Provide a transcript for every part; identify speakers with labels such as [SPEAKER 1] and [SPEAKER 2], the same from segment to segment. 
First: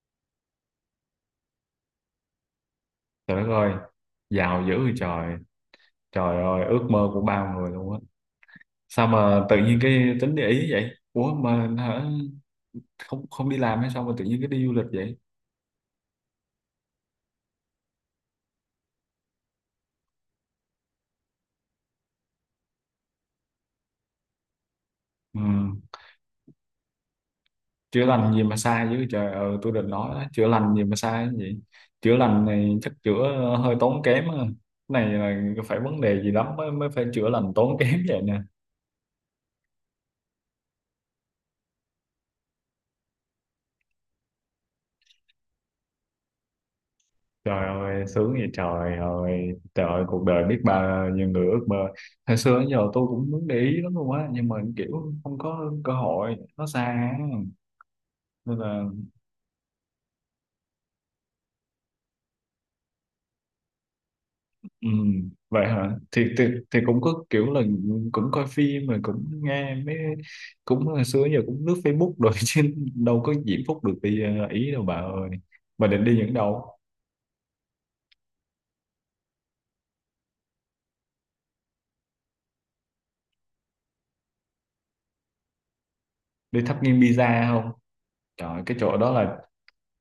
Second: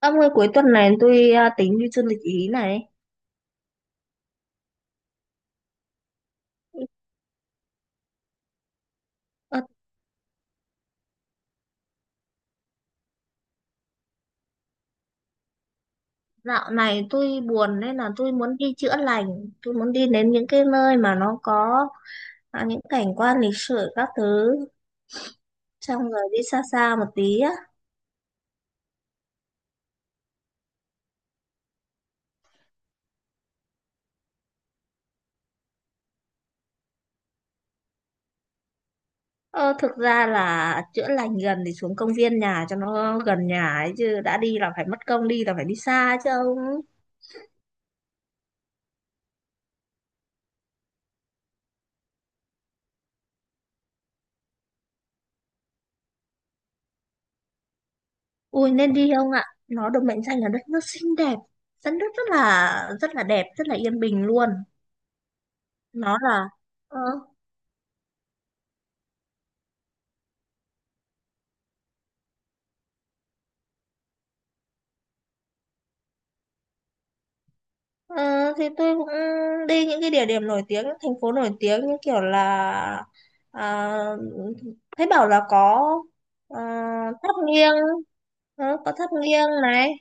[SPEAKER 1] Ông ơi cuối tuần này tôi tính đi du lịch Ý này.
[SPEAKER 2] Trời đất ơi, giàu dữ vậy trời. Trời ơi, ước mơ của bao người luôn á. Sao mà tự
[SPEAKER 1] À,
[SPEAKER 2] nhiên cái tính để ý vậy? Ủa mà hả? Không không đi làm hay sao mà tự nhiên cái đi du lịch vậy?
[SPEAKER 1] dạo này tôi buồn nên là tôi muốn đi chữa lành. Tôi muốn đi đến những cái nơi mà nó có những cảnh quan lịch sử các thứ.
[SPEAKER 2] Ừ.
[SPEAKER 1] Xong rồi đi xa xa một tí á.
[SPEAKER 2] Chữa lành gì mà sai dữ trời. Ừ, tôi định nói đó, chữa lành gì mà sai vậy? Chữa lành này chắc chữa hơi tốn kém á. Cái này là phải vấn đề gì lắm mới mới phải chữa lành tốn kém vậy nè.
[SPEAKER 1] Ờ, thực ra là chữa lành gần thì xuống công viên nhà cho nó gần nhà ấy, chứ đã đi là phải mất công, đi là phải đi xa chứ ông.
[SPEAKER 2] Trời ơi, sướng vậy trời ơi, cuộc đời biết bao nhiêu người ước mơ. Hồi xưa đến giờ tôi cũng muốn để ý lắm luôn á, nhưng mà kiểu không có cơ hội, nó xa á. Nên
[SPEAKER 1] Ui
[SPEAKER 2] là,
[SPEAKER 1] nên đi không ạ? Nó được mệnh danh là đất nước xinh đẹp. Đất nước rất là đẹp, rất là yên bình luôn.
[SPEAKER 2] ừ, vậy hả?
[SPEAKER 1] Nó
[SPEAKER 2] Thì, thì,
[SPEAKER 1] là
[SPEAKER 2] thì cũng
[SPEAKER 1] ờ,
[SPEAKER 2] có kiểu là cũng coi phim rồi cũng nghe mấy, cũng hồi xưa đến giờ cũng lướt Facebook rồi chứ đâu có diễm phúc được đi Ý đâu bà ơi. Bà định đi những đâu?
[SPEAKER 1] Ờ, thì tôi cũng đi những cái địa điểm nổi tiếng, những thành phố nổi tiếng như kiểu là à, thấy bảo là có ờ,
[SPEAKER 2] Đi thắp nghiêng
[SPEAKER 1] tháp
[SPEAKER 2] pizza không?
[SPEAKER 1] nghiêng,
[SPEAKER 2] Trời, cái
[SPEAKER 1] có
[SPEAKER 2] chỗ
[SPEAKER 1] tháp
[SPEAKER 2] đó là.
[SPEAKER 1] nghiêng này.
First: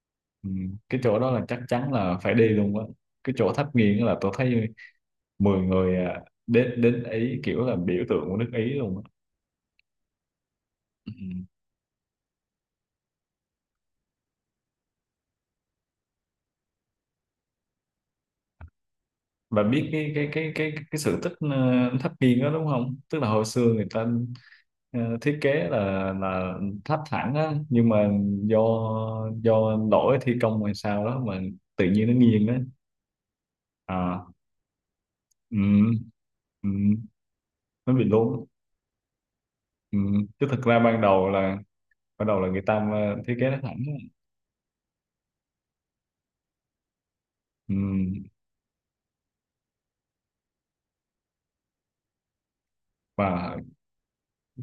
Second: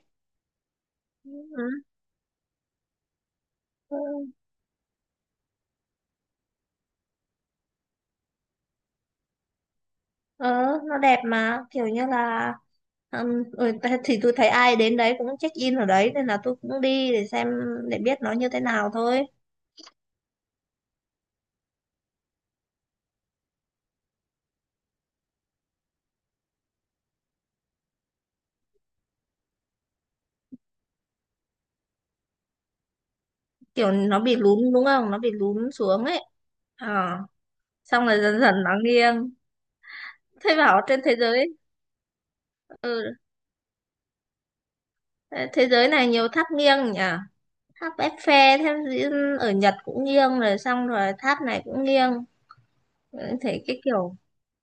[SPEAKER 2] Ừ, cái chỗ đó là chắc
[SPEAKER 1] Ừ,
[SPEAKER 2] chắn là phải đi luôn á, cái chỗ tháp
[SPEAKER 1] ừ,
[SPEAKER 2] nghiêng là tôi thấy 10 người, à, đến đến Ý kiểu là biểu tượng của nước Ý luôn á,
[SPEAKER 1] ờ, nó
[SPEAKER 2] ừ.
[SPEAKER 1] đẹp mà kiểu như là thì tôi thấy ai đến đấy cũng check in ở đấy nên là tôi cũng đi để xem, để biết nó như thế nào thôi.
[SPEAKER 2] Và biết cái sự tích tháp nghiêng đó đúng không, tức là hồi xưa người ta thiết kế là tháp thẳng á, nhưng mà do do lỗi thi công hay sao đó mà tự nhiên nó nghiêng đó,
[SPEAKER 1] Kiểu nó
[SPEAKER 2] à,
[SPEAKER 1] bị lún đúng không? Nó bị
[SPEAKER 2] ừ,
[SPEAKER 1] lún xuống ấy.
[SPEAKER 2] ừ,
[SPEAKER 1] Ờ,
[SPEAKER 2] nó bị
[SPEAKER 1] xong rồi dần
[SPEAKER 2] lún,
[SPEAKER 1] dần nó nghiêng.
[SPEAKER 2] ừ. Chứ
[SPEAKER 1] Thấy
[SPEAKER 2] thực ra
[SPEAKER 1] bảo trên
[SPEAKER 2] ban đầu là ban đầu là người ta
[SPEAKER 1] ừ,
[SPEAKER 2] thiết kế nó thẳng.
[SPEAKER 1] thế giới này nhiều tháp nghiêng nhỉ. Tháp
[SPEAKER 2] Ừm,
[SPEAKER 1] Eiffel, ở Nhật cũng nghiêng, rồi xong rồi tháp này cũng nghiêng.
[SPEAKER 2] và
[SPEAKER 1] Thấy cái kiểu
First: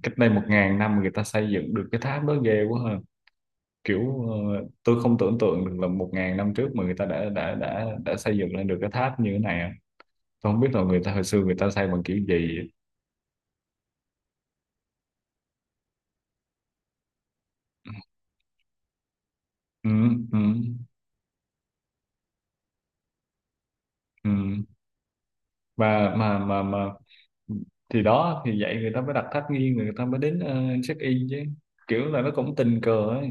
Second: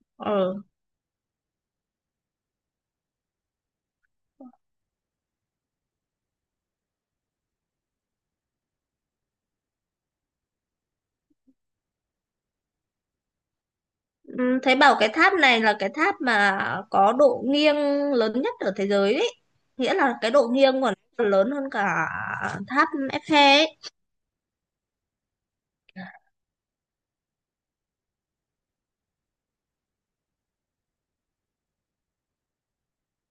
[SPEAKER 2] cách đây một
[SPEAKER 1] ờ
[SPEAKER 2] ngàn năm người ta xây dựng được cái tháp đó, ghê quá ha, kiểu tôi không tưởng tượng được là 1.000 năm trước mà người ta đã xây dựng lên được cái tháp như thế này á. Tôi không biết là người ta hồi xưa người ta xây bằng kiểu gì.
[SPEAKER 1] ừ, Thấy bảo cái tháp này là cái tháp mà có độ nghiêng lớn nhất ở thế giới ấy, nghĩa là
[SPEAKER 2] Ừm,
[SPEAKER 1] cái độ
[SPEAKER 2] ừm,
[SPEAKER 1] nghiêng của nó còn lớn hơn cả tháp Eiffel ấy.
[SPEAKER 2] ừm. Và mà thì đó thì vậy người ta mới đặt tháp nghiêng, người ta mới đến check in chứ, kiểu là nó cũng tình cờ ấy,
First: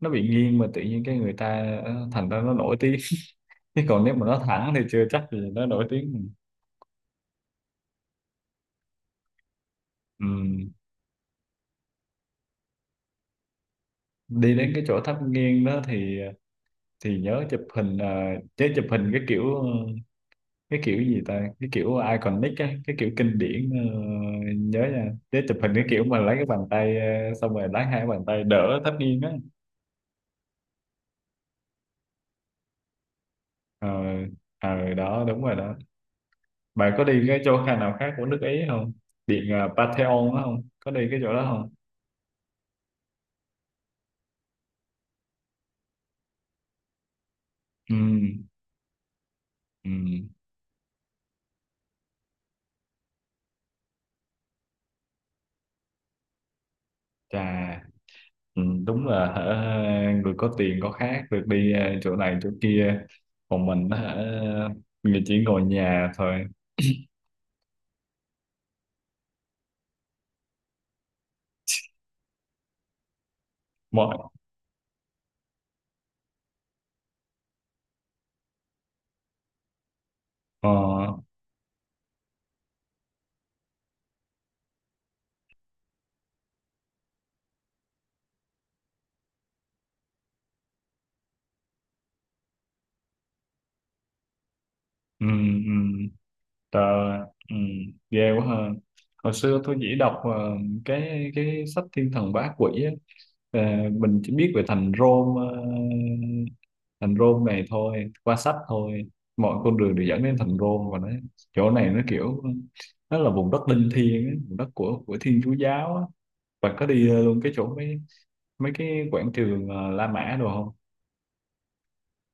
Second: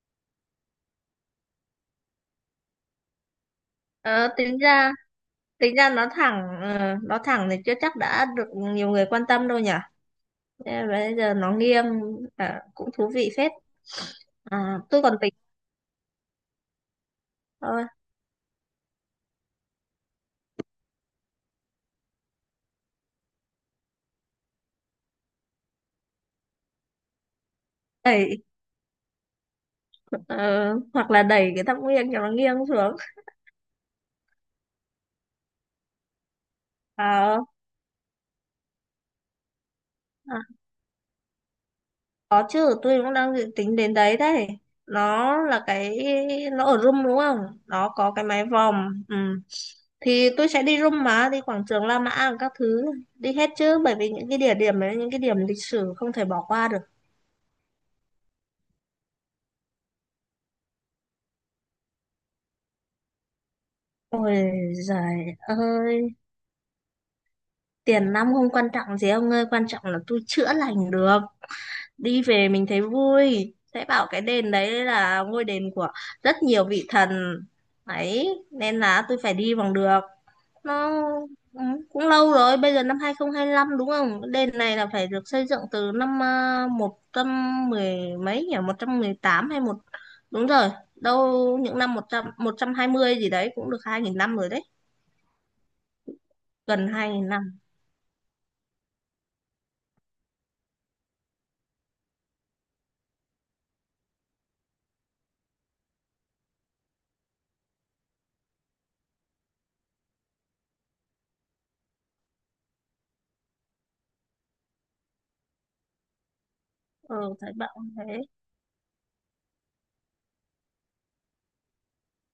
[SPEAKER 2] nó bị nghiêng mà tự nhiên cái người ta thành ra nó nổi tiếng, chứ còn nếu mà
[SPEAKER 1] ờ,
[SPEAKER 2] nó
[SPEAKER 1] tính
[SPEAKER 2] thẳng thì
[SPEAKER 1] ra
[SPEAKER 2] chưa chắc gì nó
[SPEAKER 1] tính
[SPEAKER 2] nổi
[SPEAKER 1] ra nó
[SPEAKER 2] tiếng,
[SPEAKER 1] thẳng. Ờ, nó thẳng thì chưa chắc đã được nhiều người quan tâm đâu nhỉ.
[SPEAKER 2] ừ.
[SPEAKER 1] Thế mà bây giờ nó nghiêng, cũng thú vị phết.
[SPEAKER 2] Đi đến
[SPEAKER 1] À,
[SPEAKER 2] cái chỗ
[SPEAKER 1] tôi còn
[SPEAKER 2] tháp
[SPEAKER 1] tính
[SPEAKER 2] nghiêng đó thì nhớ chụp hình, chứ chụp hình cái kiểu, cái kiểu gì ta, cái kiểu iconic á, cái kiểu kinh điển, nhớ nha, chứ chụp hình cái kiểu mà lấy cái bàn tay, xong rồi lấy hai cái bàn
[SPEAKER 1] thôi.
[SPEAKER 2] tay đỡ tháp nghiêng á.
[SPEAKER 1] Ờ, hoặc là đẩy cái tháp nghiêng cho nó nghiêng xuống.
[SPEAKER 2] Ờ, đó đúng rồi đó. Bạn có đi
[SPEAKER 1] À,
[SPEAKER 2] cái chỗ khác nào khác của nước Ý không, điện Pantheon
[SPEAKER 1] à,
[SPEAKER 2] đó không, có đi cái chỗ đó không?
[SPEAKER 1] có chứ, tôi cũng đang dự tính đến đấy đấy. Nó là cái, nó ở room đúng không, nó
[SPEAKER 2] Ừ,
[SPEAKER 1] có cái mái vòm. Ừ,
[SPEAKER 2] ừ,
[SPEAKER 1] thì tôi sẽ đi room mà đi quảng trường La Mã các thứ, đi hết chứ, bởi vì những cái địa điểm đấy, những cái điểm lịch sử không thể bỏ qua được.
[SPEAKER 2] chà. Ừ, đúng là hả, người có tiền có khác, được đi chỗ này chỗ kia, còn mình hả,
[SPEAKER 1] Ôi
[SPEAKER 2] người
[SPEAKER 1] giời
[SPEAKER 2] chỉ ngồi
[SPEAKER 1] ơi,
[SPEAKER 2] nhà thôi.
[SPEAKER 1] tiền nong không quan trọng gì ông ơi, quan trọng là tôi chữa lành được. Đi về mình thấy vui, sẽ bảo
[SPEAKER 2] Mọi
[SPEAKER 1] cái đền đấy là ngôi đền của rất nhiều vị thần ấy, nên là tôi phải đi bằng được
[SPEAKER 2] ờ,
[SPEAKER 1] nó. Ừ, cũng lâu rồi, bây giờ năm 2025 đúng không, đền này là phải được xây dựng từ năm một trăm mười mấy nhỉ, 118 hay một, đúng rồi, đâu những năm 100, 120 gì đấy, cũng được 2.000 năm rồi đấy,
[SPEAKER 2] ừ, ừ.
[SPEAKER 1] gần hai
[SPEAKER 2] Trời,
[SPEAKER 1] nghìn
[SPEAKER 2] ừ,
[SPEAKER 1] năm.
[SPEAKER 2] ghê quá ha. Hồi xưa tôi chỉ đọc cái sách Thiên Thần Bá Quỷ á. Ờ, mình chỉ biết về thành Rôm, thành Rôm này thôi, qua sách thôi. Mọi con đường đều dẫn đến thành Rôm, và nó, chỗ này nó kiểu, nó là vùng đất linh thiêng á, vùng đất của Thiên Chúa giáo á. Bạn có đi
[SPEAKER 1] Ừ,
[SPEAKER 2] luôn cái
[SPEAKER 1] thấy
[SPEAKER 2] chỗ
[SPEAKER 1] bảo
[SPEAKER 2] mấy
[SPEAKER 1] thế.
[SPEAKER 2] mấy cái quảng trường La Mã đồ không?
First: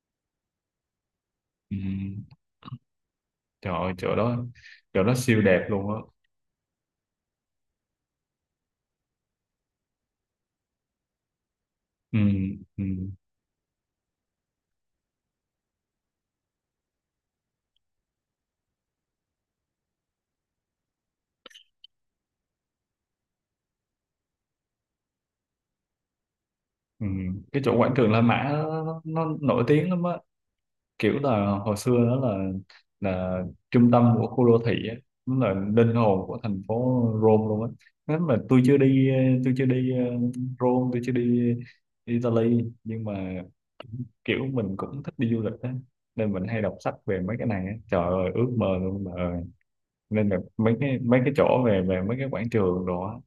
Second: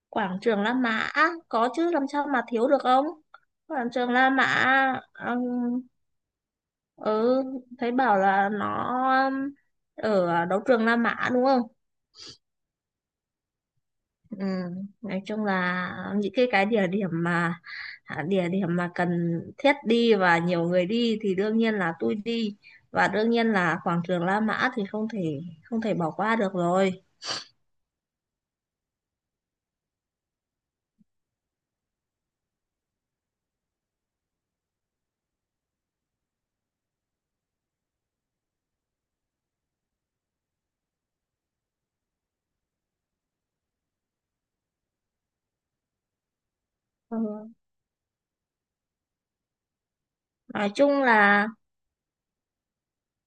[SPEAKER 1] Quảng trường La Mã có
[SPEAKER 2] Ừ,
[SPEAKER 1] chứ, làm sao mà thiếu được ông.
[SPEAKER 2] trời
[SPEAKER 1] Quảng
[SPEAKER 2] ơi,
[SPEAKER 1] trường
[SPEAKER 2] chỗ
[SPEAKER 1] La
[SPEAKER 2] đó,
[SPEAKER 1] Mã,
[SPEAKER 2] chỗ đó siêu đẹp
[SPEAKER 1] um,
[SPEAKER 2] luôn á.
[SPEAKER 1] ừ, thấy bảo là nó um, ở đấu trường La Mã đúng không.
[SPEAKER 2] Ừ, ừ.
[SPEAKER 1] Ừ, nói chung là những cái địa điểm mà địa điểm mà cần thiết đi và nhiều người đi thì đương nhiên là tôi đi, và đương nhiên là quảng trường La Mã thì không thể không thể bỏ qua được rồi.
[SPEAKER 2] Ừ. Cái chỗ quảng trường La Mã nó nổi tiếng lắm á, kiểu là hồi xưa đó là trung tâm của khu đô thị á, nó là linh hồn của thành phố Rome luôn á. Nếu mà tôi chưa đi, tôi chưa đi Rome, tôi chưa đi Italy, nhưng mà kiểu mình cũng thích đi du lịch á, nên mình hay đọc sách
[SPEAKER 1] Ừ.
[SPEAKER 2] về mấy cái này á, trời ơi, ước mơ luôn bà ơi. Nên là
[SPEAKER 1] Nói
[SPEAKER 2] mấy cái
[SPEAKER 1] chung
[SPEAKER 2] mấy cái
[SPEAKER 1] là
[SPEAKER 2] chỗ về về mấy cái quảng trường đó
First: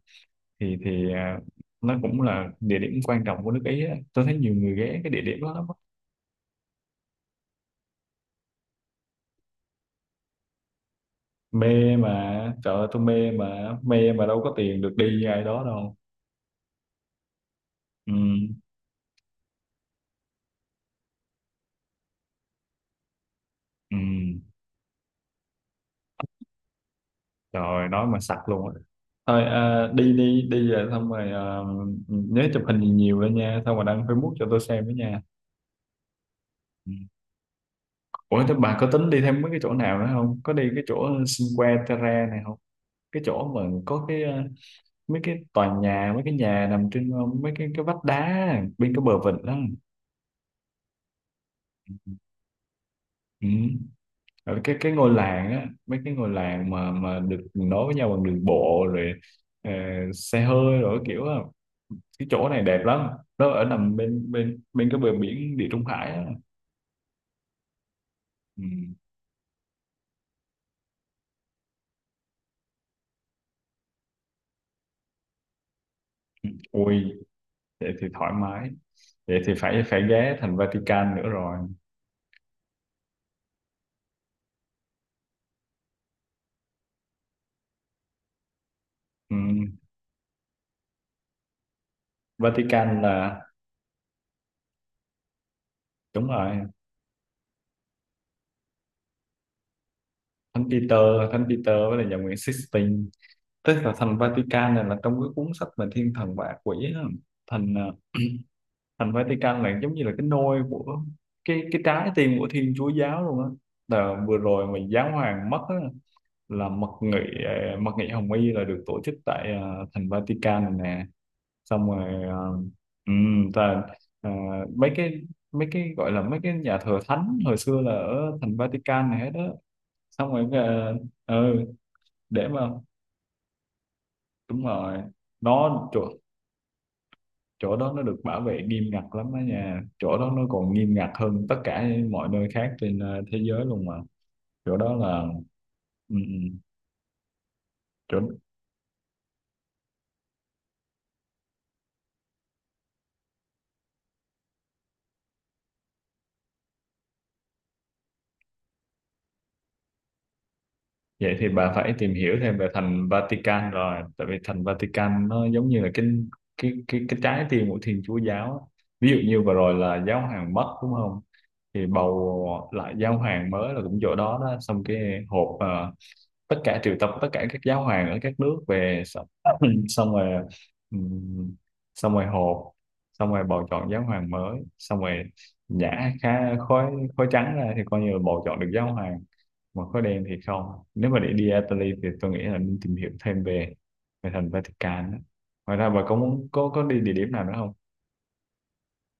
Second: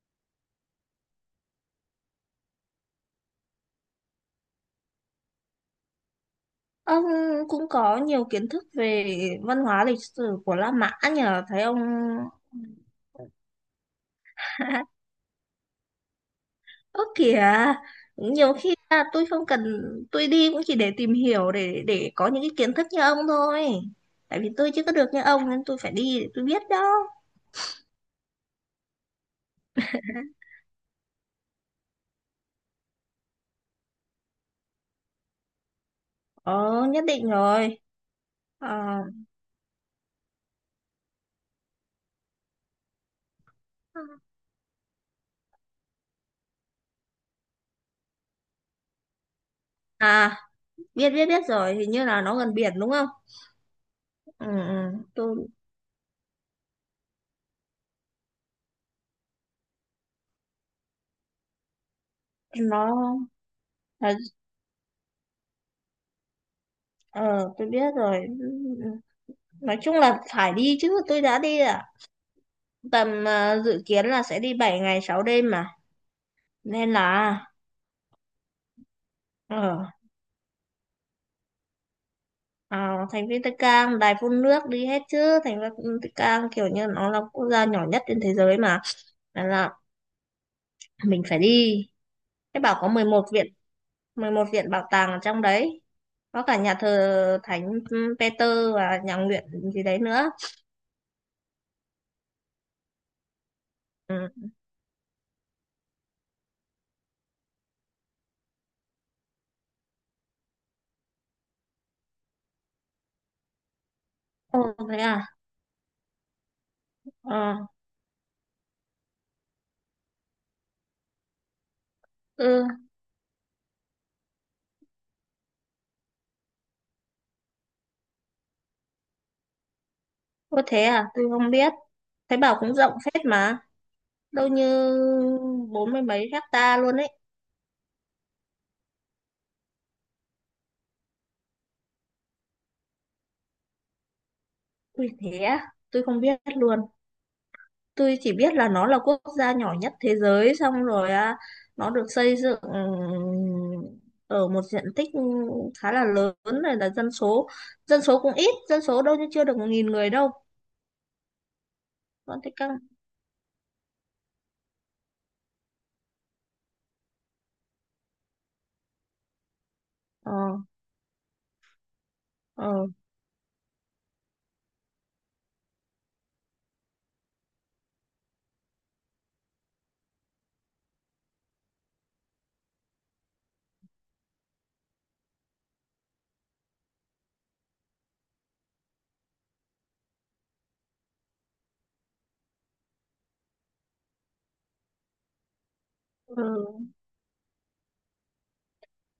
[SPEAKER 2] thì nó cũng là địa điểm quan trọng của nước Ý á. Tôi thấy nhiều người ghé cái địa điểm đó lắm á.
[SPEAKER 1] ông cũng có nhiều kiến thức về văn hóa lịch sử của La Mã nhờ thấy ông.
[SPEAKER 2] Mê mà, trời ơi tôi mê mà, mê mà đâu có tiền được đi như ai đó đâu.
[SPEAKER 1] Ớ kìa,
[SPEAKER 2] Ừ,
[SPEAKER 1] nhiều khi là tôi không cần, tôi đi cũng chỉ để tìm hiểu, để có những cái kiến thức như ông thôi.
[SPEAKER 2] ừ.
[SPEAKER 1] Tại vì tôi chưa có được như ông nên tôi phải đi để tôi biết đó.
[SPEAKER 2] Trời ơi, nói mà sặc luôn á. Thôi à, đi đi, đi về xong rồi à, nhớ chụp hình nhiều nhiều lên nha, xong rồi đăng Facebook cho tôi xem với nha.
[SPEAKER 1] Ờ,
[SPEAKER 2] Ừ.
[SPEAKER 1] nhất định rồi.
[SPEAKER 2] Ủa thế bà có
[SPEAKER 1] Ờ,
[SPEAKER 2] tính đi thêm mấy cái chỗ nào nữa không, có đi cái chỗ Cinque Terre này không, cái chỗ mà có cái mấy cái tòa nhà, mấy cái nhà nằm trên mấy cái vách đá bên cái bờ vịnh đó,
[SPEAKER 1] à, biết biết biết rồi, hình như là nó gần biển đúng không.
[SPEAKER 2] ừ.
[SPEAKER 1] Ừ,
[SPEAKER 2] Ở cái
[SPEAKER 1] ừ,
[SPEAKER 2] cái ngôi
[SPEAKER 1] tôi.
[SPEAKER 2] làng á, mấy cái ngôi làng mà được nối với nhau bằng đường bộ rồi ờ, xe hơi rồi kiểu á, cái chỗ này đẹp lắm,
[SPEAKER 1] Nó.
[SPEAKER 2] nó ở nằm
[SPEAKER 1] Ờ,
[SPEAKER 2] bên bên bên cái bờ biển Địa Trung Hải á,
[SPEAKER 1] ờ, tôi biết rồi. Ừ,
[SPEAKER 2] ừ.
[SPEAKER 1] ừ. Nói chung là phải đi chứ, tôi đã đi tầm dự kiến là sẽ đi 7 ngày 6 đêm mà, nên
[SPEAKER 2] Ui
[SPEAKER 1] là.
[SPEAKER 2] vậy thì thoải mái, vậy thì phải
[SPEAKER 1] Ờ,
[SPEAKER 2] phải ghé thành Vatican nữa rồi,
[SPEAKER 1] thành Vatican, đài phun nước, đi hết chứ. Thành Vatican kiểu như nó là quốc gia nhỏ nhất trên thế giới mà,
[SPEAKER 2] ừ.
[SPEAKER 1] nên là mình phải đi. Thế bảo có
[SPEAKER 2] Vatican
[SPEAKER 1] 11 viện,
[SPEAKER 2] là
[SPEAKER 1] 11 viện bảo tàng ở trong đấy,
[SPEAKER 2] đúng
[SPEAKER 1] có cả
[SPEAKER 2] rồi,
[SPEAKER 1] nhà thờ Thánh Peter và nhà nguyện gì đấy nữa.
[SPEAKER 2] Thánh Peter, Thánh Peter với là nhà Nguyễn Sixtine, tức là thành
[SPEAKER 1] Ừ.
[SPEAKER 2] Vatican này là trong cái cuốn sách về thiên thần và ác quỷ á. Thành thành Vatican này giống như là cái nôi của cái trái tim của Thiên Chúa giáo luôn á. Là vừa
[SPEAKER 1] Ồ
[SPEAKER 2] rồi mà
[SPEAKER 1] thế
[SPEAKER 2] giáo
[SPEAKER 1] à.
[SPEAKER 2] hoàng mất á, là mật nghị,
[SPEAKER 1] Ờ.
[SPEAKER 2] mật nghị Hồng Y là được tổ chức tại thành Vatican này nè, xong rồi
[SPEAKER 1] Ừ,
[SPEAKER 2] ta, ờ, mấy cái mấy cái gọi là mấy cái nhà thờ thánh hồi xưa là ở thành Vatican này hết đó, xong rồi
[SPEAKER 1] có thế à, tôi không
[SPEAKER 2] ừ
[SPEAKER 1] biết, thấy
[SPEAKER 2] để
[SPEAKER 1] bảo
[SPEAKER 2] mà
[SPEAKER 1] cũng rộng phết mà, đâu
[SPEAKER 2] đúng
[SPEAKER 1] như
[SPEAKER 2] rồi, nó
[SPEAKER 1] bốn mươi
[SPEAKER 2] trời,
[SPEAKER 1] mấy hecta luôn ấy.
[SPEAKER 2] chỗ đó nó được bảo vệ nghiêm ngặt lắm đó nha, chỗ đó nó còn nghiêm ngặt hơn tất cả mọi nơi khác trên thế giới luôn mà, chỗ đó
[SPEAKER 1] Ui
[SPEAKER 2] là
[SPEAKER 1] thế á, tôi
[SPEAKER 2] ừ,
[SPEAKER 1] không
[SPEAKER 2] ừ,
[SPEAKER 1] biết luôn. Tôi
[SPEAKER 2] chỗ.
[SPEAKER 1] chỉ biết là nó là quốc gia nhỏ nhất thế giới, xong rồi nó được xây dựng, ở một diện tích khá là lớn, này là dân số, dân số cũng ít, dân số đâu như chưa được 1.000 người đâu.
[SPEAKER 2] Vậy thì bà phải tìm hiểu
[SPEAKER 1] Vẫn thế
[SPEAKER 2] thêm về
[SPEAKER 1] căng.
[SPEAKER 2] thành Vatican rồi, tại vì thành Vatican nó giống như là cái trái tim của Thiên Chúa giáo á. Ví dụ như vừa rồi là giáo
[SPEAKER 1] Ờ.
[SPEAKER 2] hoàng mất đúng không, thì bầu
[SPEAKER 1] Ờ.
[SPEAKER 2] lại giáo hoàng mới là cũng chỗ đó đó, xong cái hộp tất cả triệu tập tất cả các giáo hoàng ở các nước về xong, xong rồi ừm, xong rồi họp, xong rồi bầu chọn giáo hoàng mới, xong rồi nhả khá khói, khói trắng ra thì coi như là bầu chọn được giáo hoàng, mà khói đen thì không. Nếu mà để đi Italy thì tôi nghĩ là nên tìm hiểu thêm về về thành Vatican á. Ngoài ra bà có
[SPEAKER 1] Ừ.
[SPEAKER 2] muốn, có đi địa điểm nào nữa không?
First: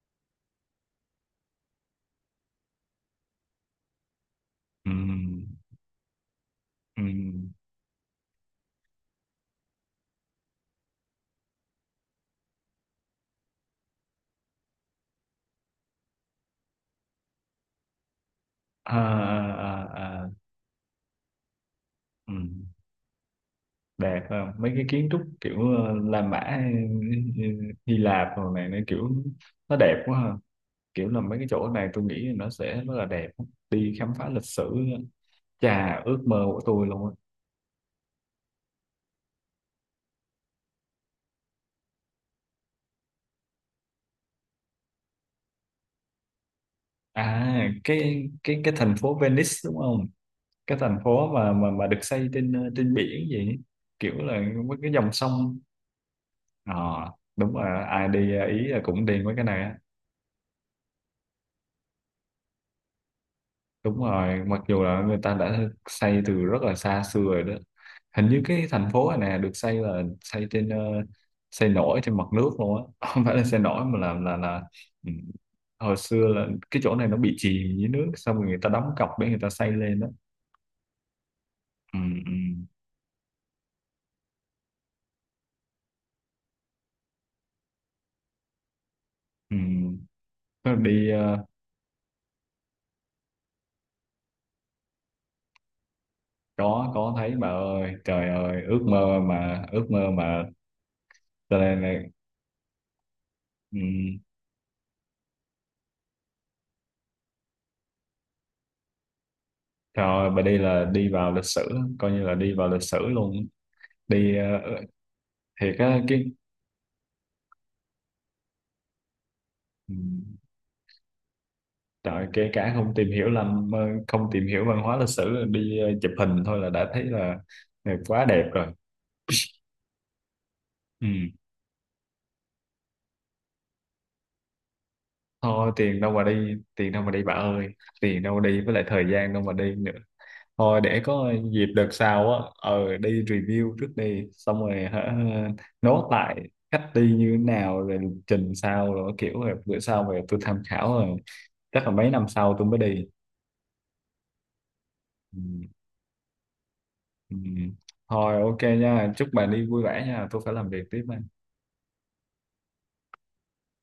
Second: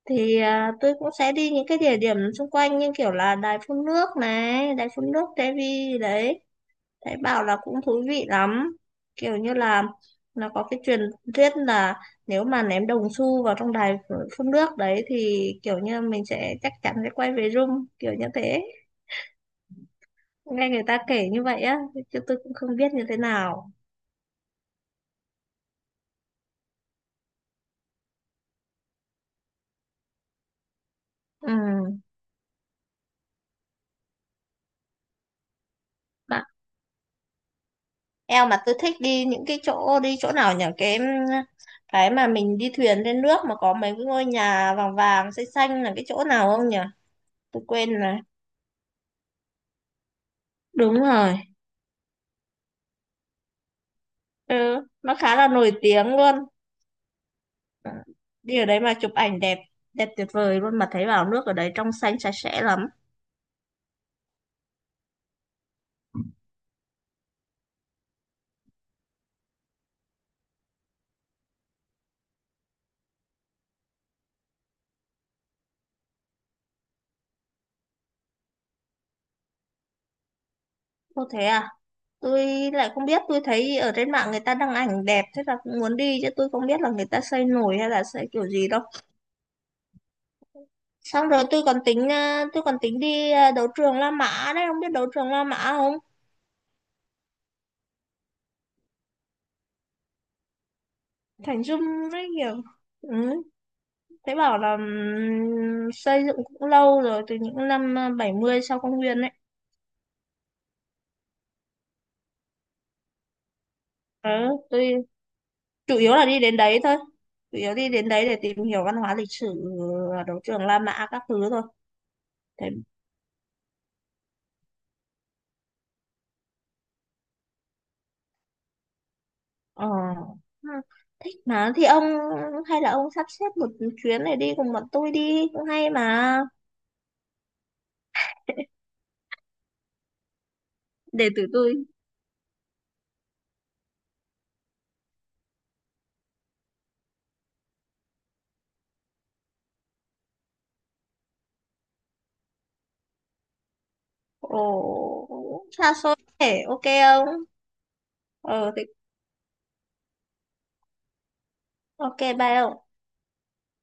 [SPEAKER 1] Thì tôi cũng sẽ đi những cái địa điểm xung quanh như kiểu là đài phun nước này, đài phun nước
[SPEAKER 2] Ừm,
[SPEAKER 1] Devi đấy, thấy bảo
[SPEAKER 2] ừm,
[SPEAKER 1] là cũng thú vị lắm, kiểu như là nó có cái truyền thuyết là nếu mà ném đồng xu vào trong đài phun nước đấy thì kiểu như mình sẽ chắc chắn sẽ quay về rung, kiểu như thế.
[SPEAKER 2] à, à, à, à,
[SPEAKER 1] Nghe người ta kể như vậy á, chứ tôi cũng
[SPEAKER 2] ừm.
[SPEAKER 1] không biết như thế nào.
[SPEAKER 2] Đẹp không, mấy cái kiến trúc kiểu La Mã hay ờ, Hy Lạp rồi này, nó kiểu nó đẹp quá ha, kiểu là mấy cái chỗ này tôi
[SPEAKER 1] Ừ,
[SPEAKER 2] nghĩ nó sẽ rất là đẹp, đi khám phá lịch sử, chà, ước mơ
[SPEAKER 1] mà
[SPEAKER 2] của tôi luôn á.
[SPEAKER 1] eo, mà tôi thích đi những cái chỗ, đi chỗ nào nhỉ, cái mà mình đi thuyền lên nước mà có mấy cái ngôi nhà vàng vàng xanh xanh là cái chỗ nào không nhỉ. Tôi quên rồi.
[SPEAKER 2] Cái thành phố Venice đúng không, cái thành
[SPEAKER 1] Đúng
[SPEAKER 2] phố
[SPEAKER 1] rồi.
[SPEAKER 2] mà được xây trên trên biển vậy, kiểu là
[SPEAKER 1] Ừ.
[SPEAKER 2] mấy cái dòng
[SPEAKER 1] Nó khá là
[SPEAKER 2] sông.
[SPEAKER 1] nổi tiếng luôn.
[SPEAKER 2] Ờ, đúng rồi, ai đi
[SPEAKER 1] Đi ở
[SPEAKER 2] Ý là
[SPEAKER 1] đấy mà
[SPEAKER 2] cũng
[SPEAKER 1] chụp
[SPEAKER 2] đi mấy
[SPEAKER 1] ảnh
[SPEAKER 2] cái
[SPEAKER 1] đẹp,
[SPEAKER 2] này á.
[SPEAKER 1] đẹp tuyệt vời luôn, mà thấy bảo nước ở đấy trong xanh sạch sẽ lắm.
[SPEAKER 2] Đúng rồi, mặc dù là người ta đã xây từ rất là xa xưa rồi đó. Hình như cái thành phố này nè được xây là xây trên xây nổi trên mặt nước luôn á, không phải là xây nổi mà là ừ, hồi xưa là cái chỗ này nó bị chìm dưới nước, xong rồi người ta đóng cọc để người ta xây lên đó.
[SPEAKER 1] Ô thế à,
[SPEAKER 2] Ừ, ừ,
[SPEAKER 1] tôi lại không biết, tôi thấy ở trên mạng người ta đăng ảnh đẹp thế là cũng muốn đi, chứ tôi không biết là người ta xây nổi hay là xây kiểu gì đâu.
[SPEAKER 2] ừ. Tôi đi
[SPEAKER 1] Xong rồi tôi còn tính, tôi còn tính đi, đấu trường La Mã đấy, không biết đấu trường La Mã không.
[SPEAKER 2] có thấy bà ơi, trời ơi, ước mơ mà, ước mơ mà, cho
[SPEAKER 1] Thành
[SPEAKER 2] nên là
[SPEAKER 1] Dung rất nhiều. Ừ,
[SPEAKER 2] ừ,
[SPEAKER 1] thế bảo là xây dựng cũng lâu rồi, từ những năm 70 sau công nguyên đấy.
[SPEAKER 2] trời ơi, bà đi là đi vào lịch sử, coi như là đi vào lịch sử luôn,
[SPEAKER 1] Ừ,
[SPEAKER 2] đi ờ,
[SPEAKER 1] tôi
[SPEAKER 2] thì
[SPEAKER 1] chủ
[SPEAKER 2] cái
[SPEAKER 1] yếu là
[SPEAKER 2] cái
[SPEAKER 1] đi đến đấy thôi, chủ yếu đi đến đấy để tìm hiểu văn hóa lịch sử,
[SPEAKER 2] ừ,
[SPEAKER 1] ờ, đấu trường La Mã các thứ thôi.
[SPEAKER 2] trời, kể
[SPEAKER 1] Thế.
[SPEAKER 2] cả không tìm hiểu làm không tìm hiểu văn hóa lịch sử, đi chụp hình thôi là đã thấy là quá đẹp rồi,
[SPEAKER 1] Ờ, ừ,
[SPEAKER 2] ừ.
[SPEAKER 1] thích mà thì ông, hay là ông sắp xếp một chuyến này đi cùng bọn tôi đi cũng
[SPEAKER 2] Thôi
[SPEAKER 1] hay
[SPEAKER 2] tiền đâu mà
[SPEAKER 1] mà.
[SPEAKER 2] đi, tiền đâu mà đi bà ơi, tiền đâu mà đi, với lại thời gian đâu mà đi nữa. Thôi để
[SPEAKER 1] Để
[SPEAKER 2] có
[SPEAKER 1] tụi
[SPEAKER 2] dịp
[SPEAKER 1] tôi.
[SPEAKER 2] đợt sau á, đi review trước đi, xong rồi hả, nốt lại cách đi như thế nào rồi, trình sao rồi kiểu, rồi bữa sau về tôi tham khảo, rồi chắc là mấy năm sau tôi mới đi,
[SPEAKER 1] Ồ
[SPEAKER 2] ừ.
[SPEAKER 1] xa xôi thế, ok
[SPEAKER 2] Ừ.
[SPEAKER 1] không.
[SPEAKER 2] Thôi ok
[SPEAKER 1] Ờ thì
[SPEAKER 2] nha, chúc bạn đi vui vẻ nha, tôi phải làm việc tiếp đây.
[SPEAKER 1] ok, bye ông.